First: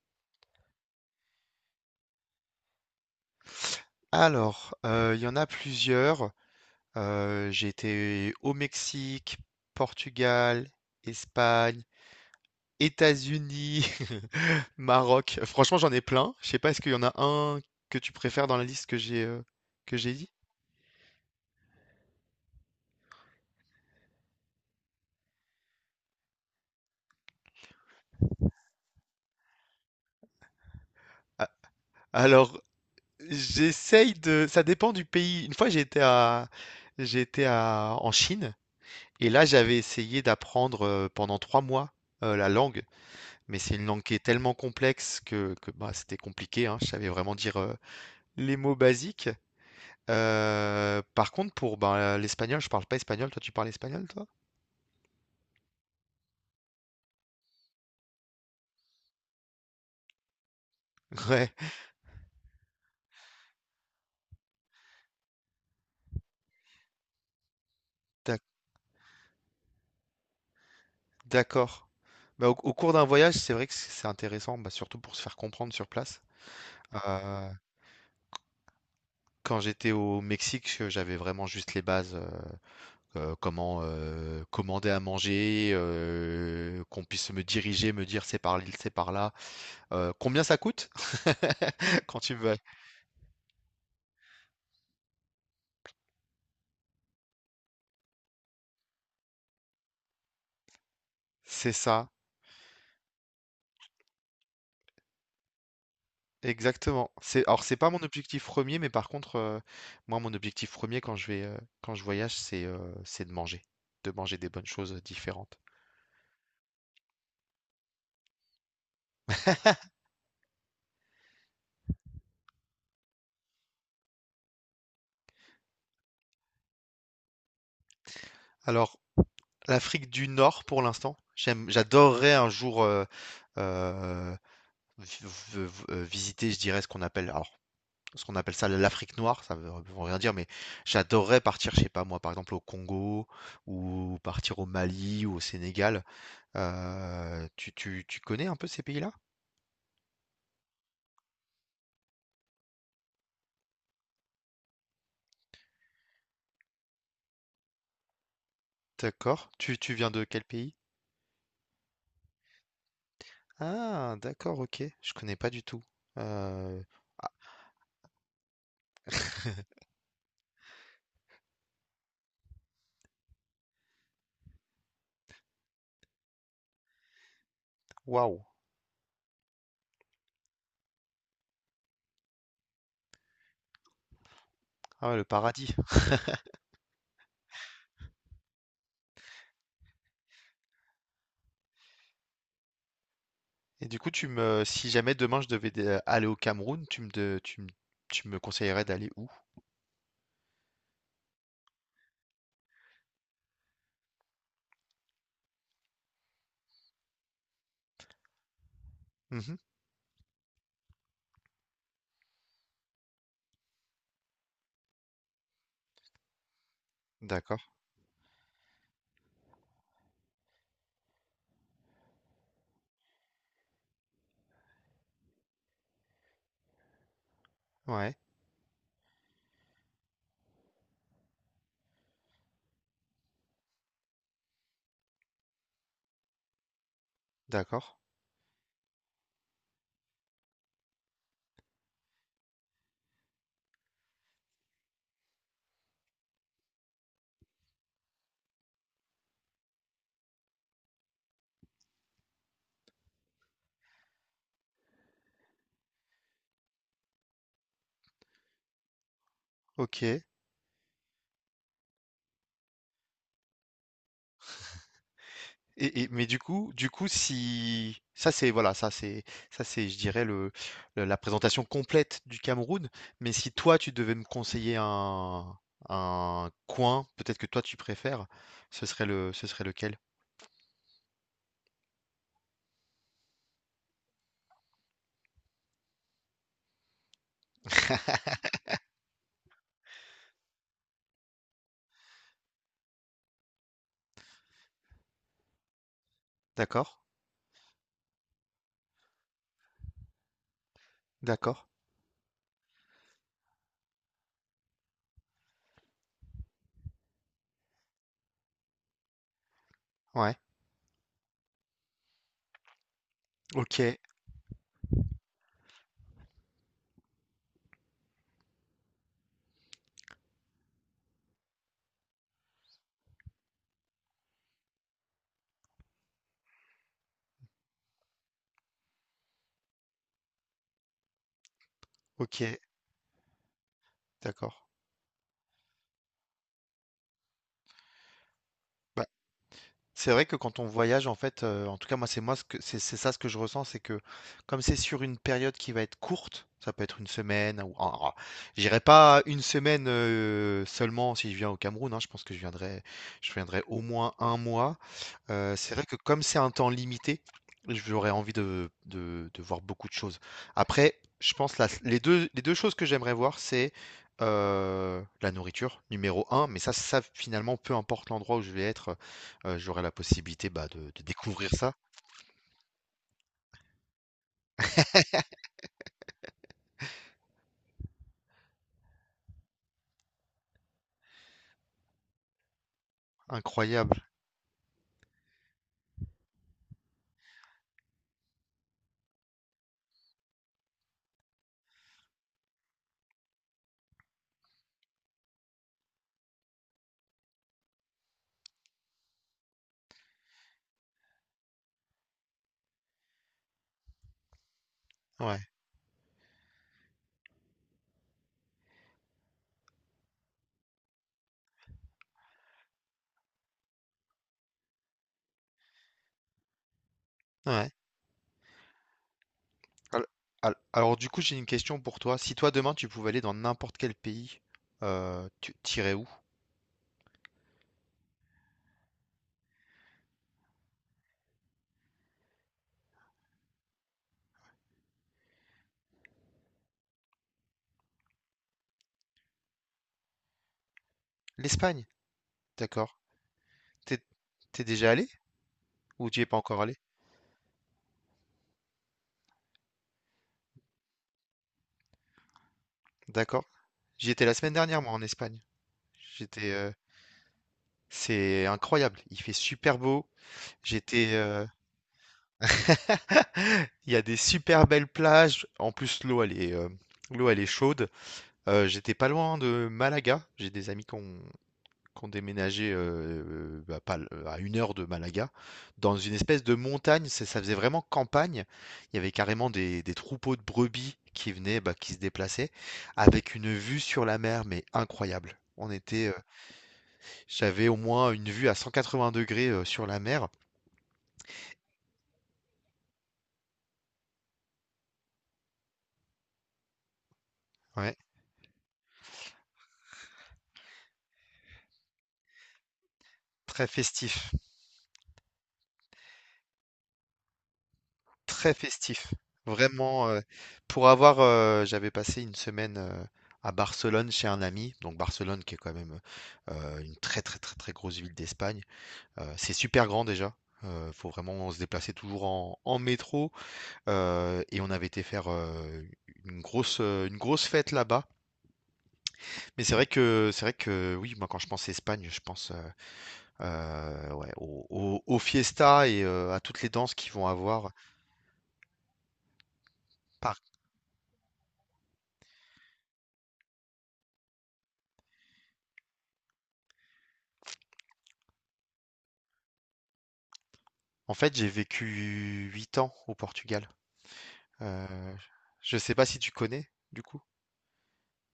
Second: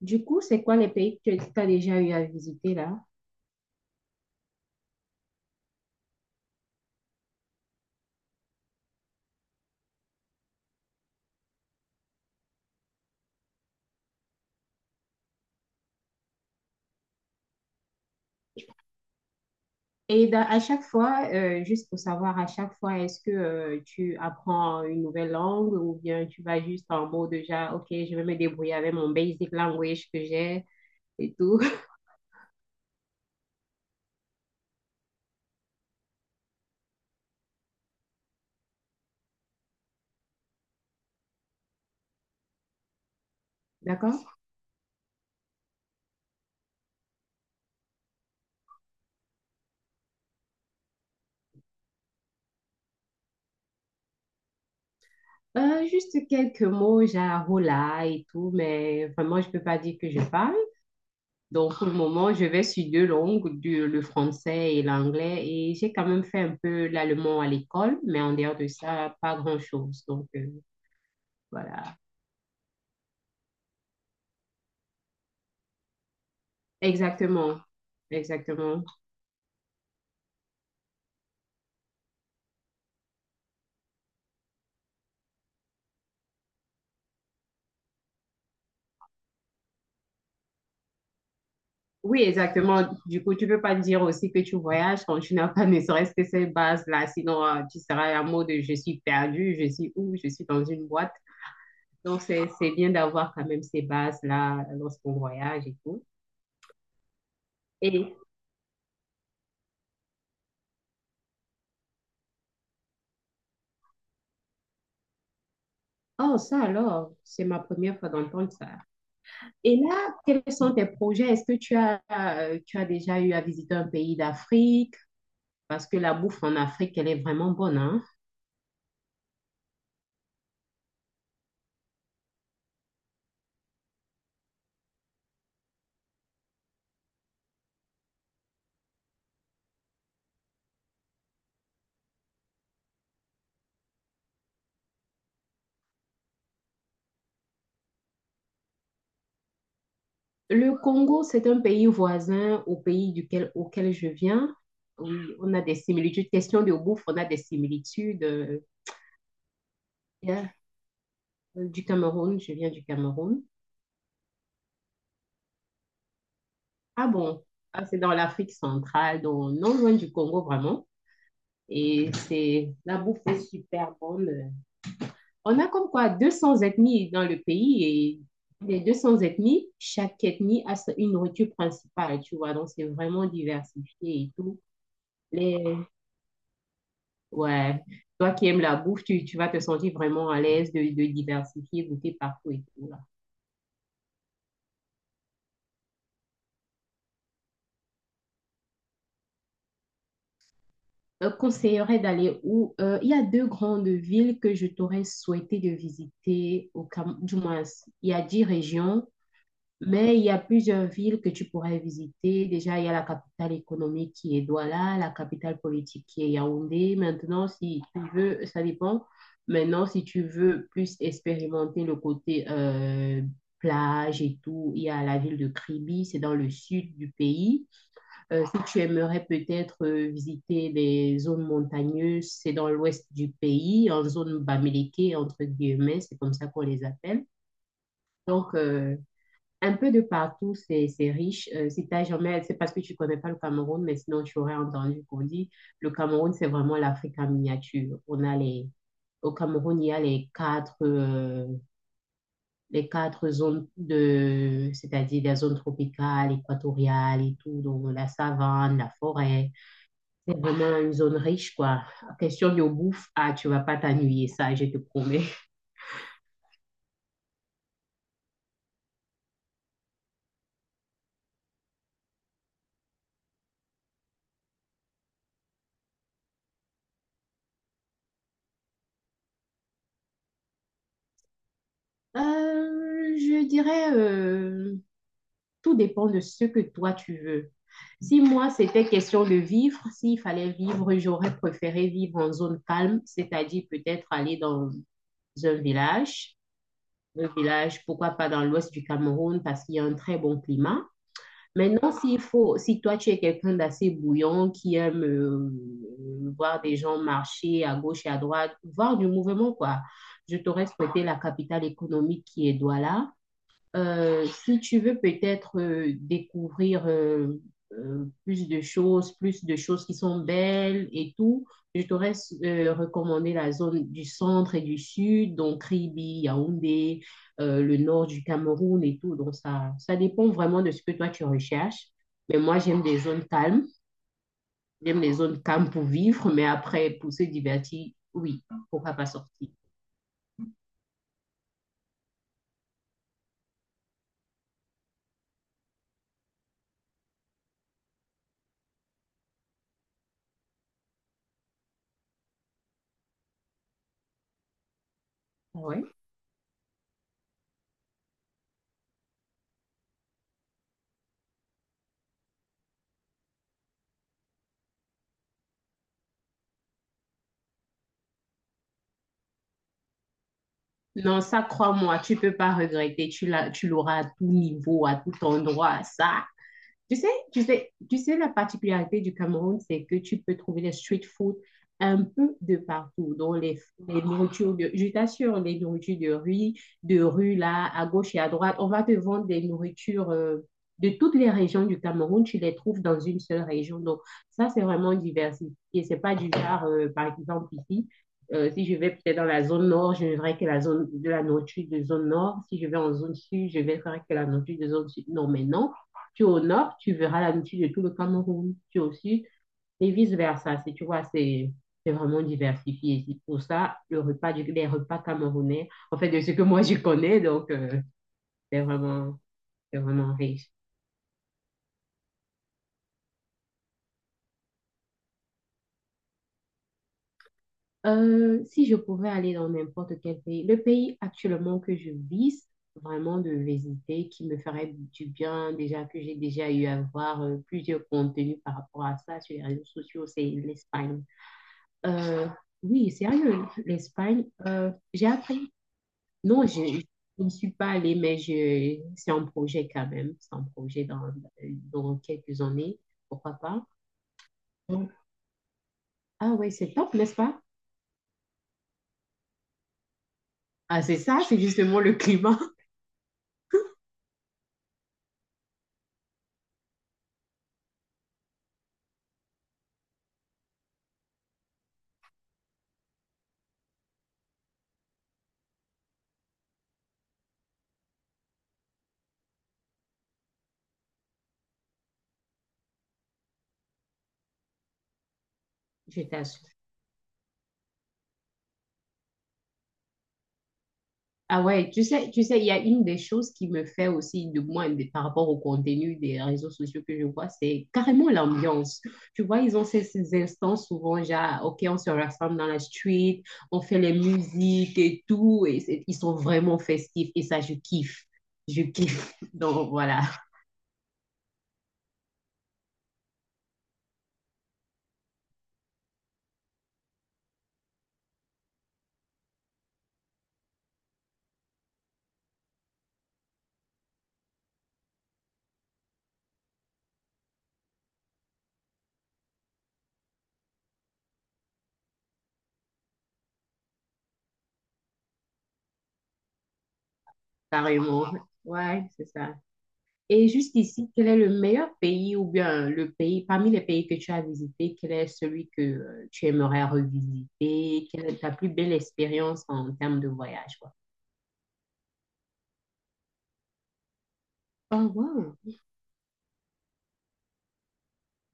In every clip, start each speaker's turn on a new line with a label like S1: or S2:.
S1: Du coup, c'est quoi les pays que tu as déjà eu à visiter là?
S2: Alors, il y en a plusieurs. J'ai été au Mexique, Portugal, Espagne, États-Unis, Maroc. Franchement, j'en ai plein. Je sais pas, est-ce qu'il y en a un que tu préfères dans la liste que j'ai dit?
S1: À chaque fois, juste pour savoir, à chaque fois, est-ce que tu apprends une nouvelle langue ou bien tu vas juste en mode déjà, OK, je vais me débrouiller avec mon basic language que j'ai et
S2: A
S1: tout?
S2: alors, j'essaye de ça dépend du pays. Une fois, j'étais à en Chine et là, j'avais essayé d'apprendre, pendant 3 mois, la langue. Mais c'est une langue qui
S1: D'accord?
S2: est tellement complexe que, bah, c'était compliqué, hein. Je savais vraiment dire les mots basiques. Par contre, pour bah, l'espagnol, je parle pas espagnol. Toi, tu parles espagnol, toi?
S1: Juste quelques mots, genre hola et tout, mais vraiment, je ne peux pas dire que je parle.
S2: Ouais,
S1: Donc, pour le moment, je vais sur deux langues, le français et l'anglais, et j'ai quand même fait un peu l'allemand à l'école, mais en
S2: d'ac-
S1: dehors de ça, pas grand-chose.
S2: d'accord.
S1: Voilà.
S2: Bah, au cours d'un voyage, c'est vrai que c'est intéressant, bah, surtout pour se faire comprendre sur place. Euh,
S1: Exactement. Exactement.
S2: Quand j'étais au Mexique, j'avais vraiment juste les bases. Comment commander à manger, qu'on puisse me diriger, me dire c'est par l'île, c'est par là. Combien ça coûte quand
S1: Oui,
S2: tu veux?
S1: exactement. Du coup, tu peux pas dire aussi que tu voyages quand tu n'as pas ne serait-ce que ces bases-là, sinon tu seras à mot de je suis perdu, je suis où, je suis dans une boîte.
S2: C'est ça,
S1: Donc, c'est bien d'avoir quand même ces bases-là lorsqu'on voyage et tout.
S2: exactement. C'est, alors c'est pas mon
S1: Et,
S2: objectif premier, mais par contre, moi mon objectif premier quand je vais quand je voyage, c'est de manger des bonnes choses différentes.
S1: oh, ça alors, c'est ma première fois d'entendre ça. Et là, quels sont tes projets? Est-ce que tu as déjà eu à visiter un pays d'Afrique? Parce que la bouffe en Afrique, elle est vraiment bonne, hein?
S2: Alors, l'Afrique du Nord pour l'instant, j'adorerais un jour euh, vi- visiter, je dirais ce qu'on appelle, alors ce qu'on appelle ça l'Afrique noire, ça veut rien dire, mais j'adorerais partir, je sais pas moi, par exemple au Congo ou partir au Mali ou au Sénégal. Tu connais un peu ces pays-là?
S1: Le Congo, c'est un pays voisin au pays auquel je viens. Oui, on a des similitudes. Question de bouffe, on a des similitudes.
S2: D'accord. Tu viens de quel
S1: Yeah.
S2: pays?
S1: Du Cameroun, je viens du Cameroun.
S2: Ah, d'accord, ok. Je connais pas du tout. Euh,
S1: Ah
S2: ah,
S1: bon? Ah, c'est dans l'Afrique centrale, donc non loin du Congo vraiment. Et c'est la bouffe est super bonne. On a comme quoi 200 ethnies dans le pays et
S2: waouh.
S1: les 200 ethnies, chaque ethnie a une nourriture principale, tu vois. Donc c'est vraiment diversifié et tout.
S2: Ah ouais, le
S1: Les...
S2: paradis.
S1: Ouais, toi qui aimes la bouffe, tu vas te sentir vraiment à l'aise de diversifier, goûter partout et tout
S2: Et du coup, si jamais demain je devais aller au Cameroun, tu me, de- tu me conseillerais d'aller où?
S1: conseillerais d'aller où? Il y a deux grandes villes que je t'aurais souhaité de visiter au Cam... Du moins, il y a 10 régions,
S2: Mhm.
S1: mais il y a plusieurs villes que tu pourrais visiter. Déjà, il y a la capitale économique qui est Douala, la capitale politique qui est Yaoundé. Maintenant,
S2: D'accord.
S1: si tu veux, ça dépend. Maintenant, si tu veux plus expérimenter le côté plage et tout, il y a la ville de Kribi, c'est dans le sud du pays.
S2: Ouais.
S1: Si tu aimerais peut-être visiter les zones montagneuses, c'est dans l'ouest du pays, en zone Bamileke, entre guillemets, c'est comme ça qu'on les appelle.
S2: D'accord.
S1: Donc, euh, un peu de partout, c'est riche. Si t'as jamais, c'est parce que tu connais pas le Cameroun, mais sinon tu aurais entendu qu'on dit le Cameroun, c'est vraiment l'Afrique en miniature. Au Cameroun, il y a les quatre zones de, c'est-à-dire la zone tropicale, équatoriale et tout, donc la savane, la forêt.
S2: Ok.
S1: C'est vraiment une zone riche, quoi. Question de bouffe, ah, tu vas pas t'ennuyer, ça, je te promets.
S2: Mais du coup si ça c'est voilà, ça c'est je dirais le la présentation complète du Cameroun. Mais si toi tu devais me conseiller un coin, peut-être que toi tu préfères, ce serait le ce serait lequel?
S1: Euh, je dirais, euh, Tout dépend de ce que toi tu veux. Si moi, c'était question de vivre, s'il fallait vivre, j'aurais préféré vivre en zone calme, c'est-à-dire peut-être aller dans un village.
S2: D'accord,
S1: Un village, pourquoi pas dans l'ouest du Cameroun, parce qu'il y a un très bon climat.
S2: d'accord.
S1: Maintenant, s'il faut, si toi tu es quelqu'un d'assez bouillant, qui aime voir des gens marcher à gauche et à droite, voir du mouvement, quoi,
S2: Ouais.
S1: je t'aurais souhaité la capitale économique qui est Douala.
S2: OK,
S1: Si tu veux peut-être découvrir plus de choses qui sont belles et tout, je t'aurais recommandé la zone du centre et du sud, donc Kribi, Yaoundé, le nord du Cameroun et tout. Donc ça dépend vraiment de ce que toi tu recherches. Mais
S2: OK,
S1: moi,
S2: d'accord. Bah,
S1: j'aime les zones calmes pour vivre, mais après, pour se divertir, oui, pourquoi pas sortir?
S2: c'est vrai que quand on voyage, en fait, en tout cas moi c'est moi ce que c'est ça ce que je ressens, c'est que comme c'est sur une période qui va être courte, ça peut être une semaine ou en ra j'irai pas une semaine, seulement si je viens au Cameroun, hein, je pense que je viendrai au moins un mois. C'est
S1: Oui.
S2: vrai que comme c'est un temps limité, j'aurais envie de voir beaucoup de choses. Après, je pense la les 2 choses que j'aimerais voir, c'est, la nourriture, numéro un, mais ça finalement, peu importe l'endroit où je vais être, heu, j'aurai la possibilité, bah, de
S1: Non, ça,
S2: découvrir ça.
S1: crois-moi, tu peux pas regretter. Tu l'as, tu l'auras à tout niveau, à tout endroit. Ça, tu sais, la particularité du Cameroun, c'est que tu peux trouver les street food un peu de partout.
S2: Incroyable.
S1: Les nourritures de, je t'assure, les de rue là, à gauche et à droite, on va te vendre des nourritures de toutes les régions du Cameroun. Tu les trouves dans une seule région. Donc, ça, c'est vraiment diversifié. C'est pas du genre, par exemple, ici. Si je vais peut-être dans la zone nord, je ne verrai que la zone de la nourriture de zone nord. Si je vais en zone sud, je ne verrai que la nourriture de zone sud. Non,
S2: Ouais,
S1: mais non. Tu es au nord, tu verras l'amitié de tout le Cameroun. Tu es au sud et vice-versa. Tu vois, c'est vraiment diversifié. C'est pour ça, les repas camerounais, en fait, de ce que moi je connais,
S2: ouais.
S1: c'est vraiment, c'est
S2: Al
S1: vraiment riche.
S2: al alors du coup, j'ai une question pour toi. Si toi, demain, tu pouvais aller dans n'importe quel pays, tu irais où?
S1: Si je pouvais aller dans n'importe quel pays, le pays actuellement que je vise vraiment de visiter, qui me ferait du bien, déjà que j'ai déjà eu à voir plusieurs contenus par rapport à ça sur les réseaux sociaux, c'est l'Espagne.
S2: L'Espagne?
S1: Euh, oui,
S2: D'accord.
S1: sérieux, l'Espagne,
S2: T'es déjà allé?
S1: j'ai appris.
S2: Ou tu y es pas
S1: Non,
S2: encore allé?
S1: je ne suis pas allée, mais je, c'est un projet quand même. C'est un projet dans quelques années, pourquoi
S2: D'accord.
S1: pas.
S2: J'y étais la semaine dernière,
S1: Donc,
S2: moi, en Espagne.
S1: ah
S2: J'étais,
S1: oui,
S2: euh,
S1: c'est top, n'est-ce pas?
S2: c'est incroyable. Il fait super beau.
S1: Ah, c'est
S2: J'étais,
S1: ça, c'est
S2: euh,
S1: justement le climat.
S2: il y a des super belles plages. En plus, l'eau, elle est chaude. J'étais pas loin de Malaga. J'ai des amis qui ont déménagé bah, pas l- à une heure de Malaga, dans une espèce de montagne. Ça faisait vraiment campagne. Il y avait carrément des troupeaux de brebis qui venaient, bah, qui se déplaçaient, avec une vue sur la mer, mais incroyable.
S1: Je t'assure.
S2: J'avais au moins une vue à 180 degrés sur la mer.
S1: Ah ouais, tu sais, il y a une des choses qui me fait aussi, du moins par rapport au contenu des réseaux sociaux que je vois, c'est
S2: Ouais,
S1: carrément l'ambiance. Tu vois, ces instants souvent, genre, OK, on se rassemble dans la street, on
S2: très
S1: fait les
S2: festif,
S1: musiques et tout, et ils sont vraiment festifs, et ça, je kiffe.
S2: très
S1: Je kiffe.
S2: festif.
S1: Donc voilà,
S2: Vraiment, pour avoir, j'avais passé une semaine à Barcelone chez un ami. Donc Barcelone, qui est quand même une très très très très grosse ville d'Espagne. C'est super grand déjà. Faut vraiment se déplacer toujours en métro. Et on avait été faire une grosse fête là-bas. C'est vrai que oui, moi quand je pense Espagne, je pense. Ouais, au au aux fiestas et à toutes les danses qu'ils vont avoir.
S1: carrément. Ouais, c'est ça. Et
S2: Par
S1: jusqu'ici, quel est le meilleur pays ou bien le pays, parmi les pays que tu as visités, quel est celui que tu aimerais revisiter? Quelle est ta plus belle expérience en termes de voyage, quoi?
S2: en fait, j'ai vécu 8 ans au Portugal. Heu,
S1: Oh, wow.
S2: je sais pas si tu connais, du coup?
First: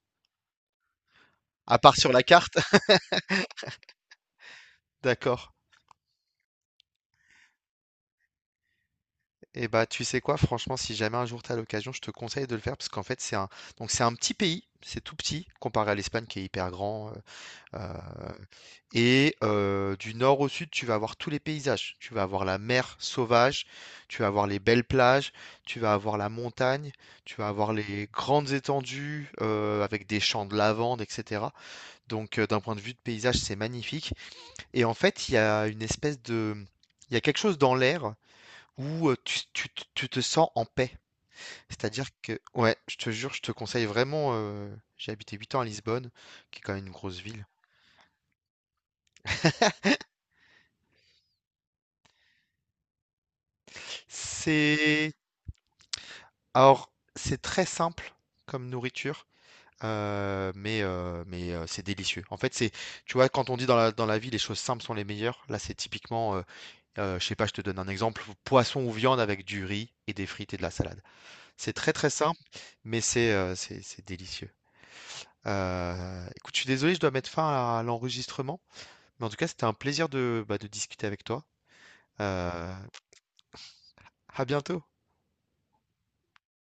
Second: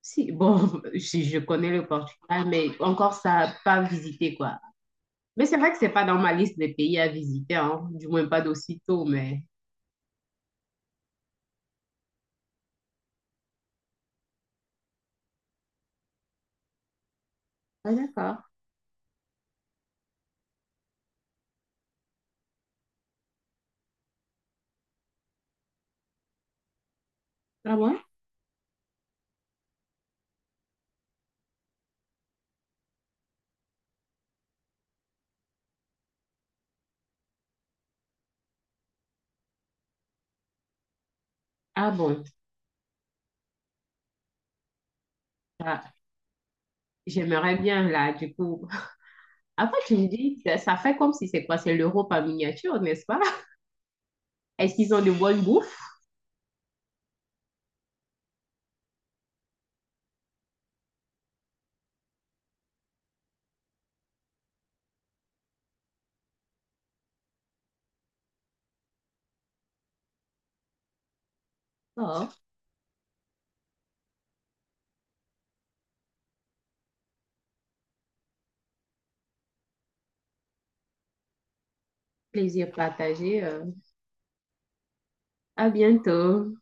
S1: Si, bon, si je connais
S2: À
S1: le
S2: part sur la
S1: Portugal,
S2: carte?
S1: mais encore ça, pas visité, quoi.
S2: D'accord.
S1: Mais c'est vrai que c'est pas dans ma liste des pays à visiter, hein, du moins pas d'aussitôt, mais...
S2: Et bah, tu sais quoi? Franchement, si jamais un jour tu as l'occasion, je te conseille de le faire parce qu'en fait, c'est un petit pays, c'est tout petit comparé à l'Espagne qui est hyper grand, Heu
S1: Ah, d'accord.
S2: et du nord au sud, tu vas avoir tous les paysages. Tu vas avoir la mer sauvage, tu vas avoir les belles plages, tu vas avoir la montagne, tu vas avoir
S1: Ah bon?
S2: les grandes étendues, avec des champs de lavande, et cetera. Donc, d'un point de vue de paysage, c'est magnifique et en fait, il y a quelque chose dans l'air où, tu te sens en paix.
S1: Ah
S2: C'est-à-dire
S1: bon,
S2: que ouais, je te jure, je te conseille vraiment, heu, j'ai habité 8 ans à
S1: ça,
S2: Lisbonne, qui est quand même une grosse ville.
S1: j'aimerais bien, là, du coup. Après, tu me dis, ça fait comme si c'est quoi? C'est l'Europe en miniature, n'est-ce pas? Est-ce qu'ils ont de
S2: C'est
S1: bonnes bouffes?
S2: Alors, c'est très simple comme nourriture, mais c'est délicieux. En fait, c'est, tu vois, quand on dit dans la vie, les choses simples sont les meilleures, là, c'est typiquement, je sais pas, je te donne un exemple, poisson ou viande avec du riz et des frites et de la salade. C'est très très
S1: Oh,
S2: simple, mais c'est délicieux. Écoute, je suis désolé, je dois mettre fin à l'enregistrement, mais en tout cas, c'était un plaisir de, bah, de discuter avec toi.
S1: plaisir
S2: Euh,
S1: partagé.
S2: à bientôt.
S1: À bientôt.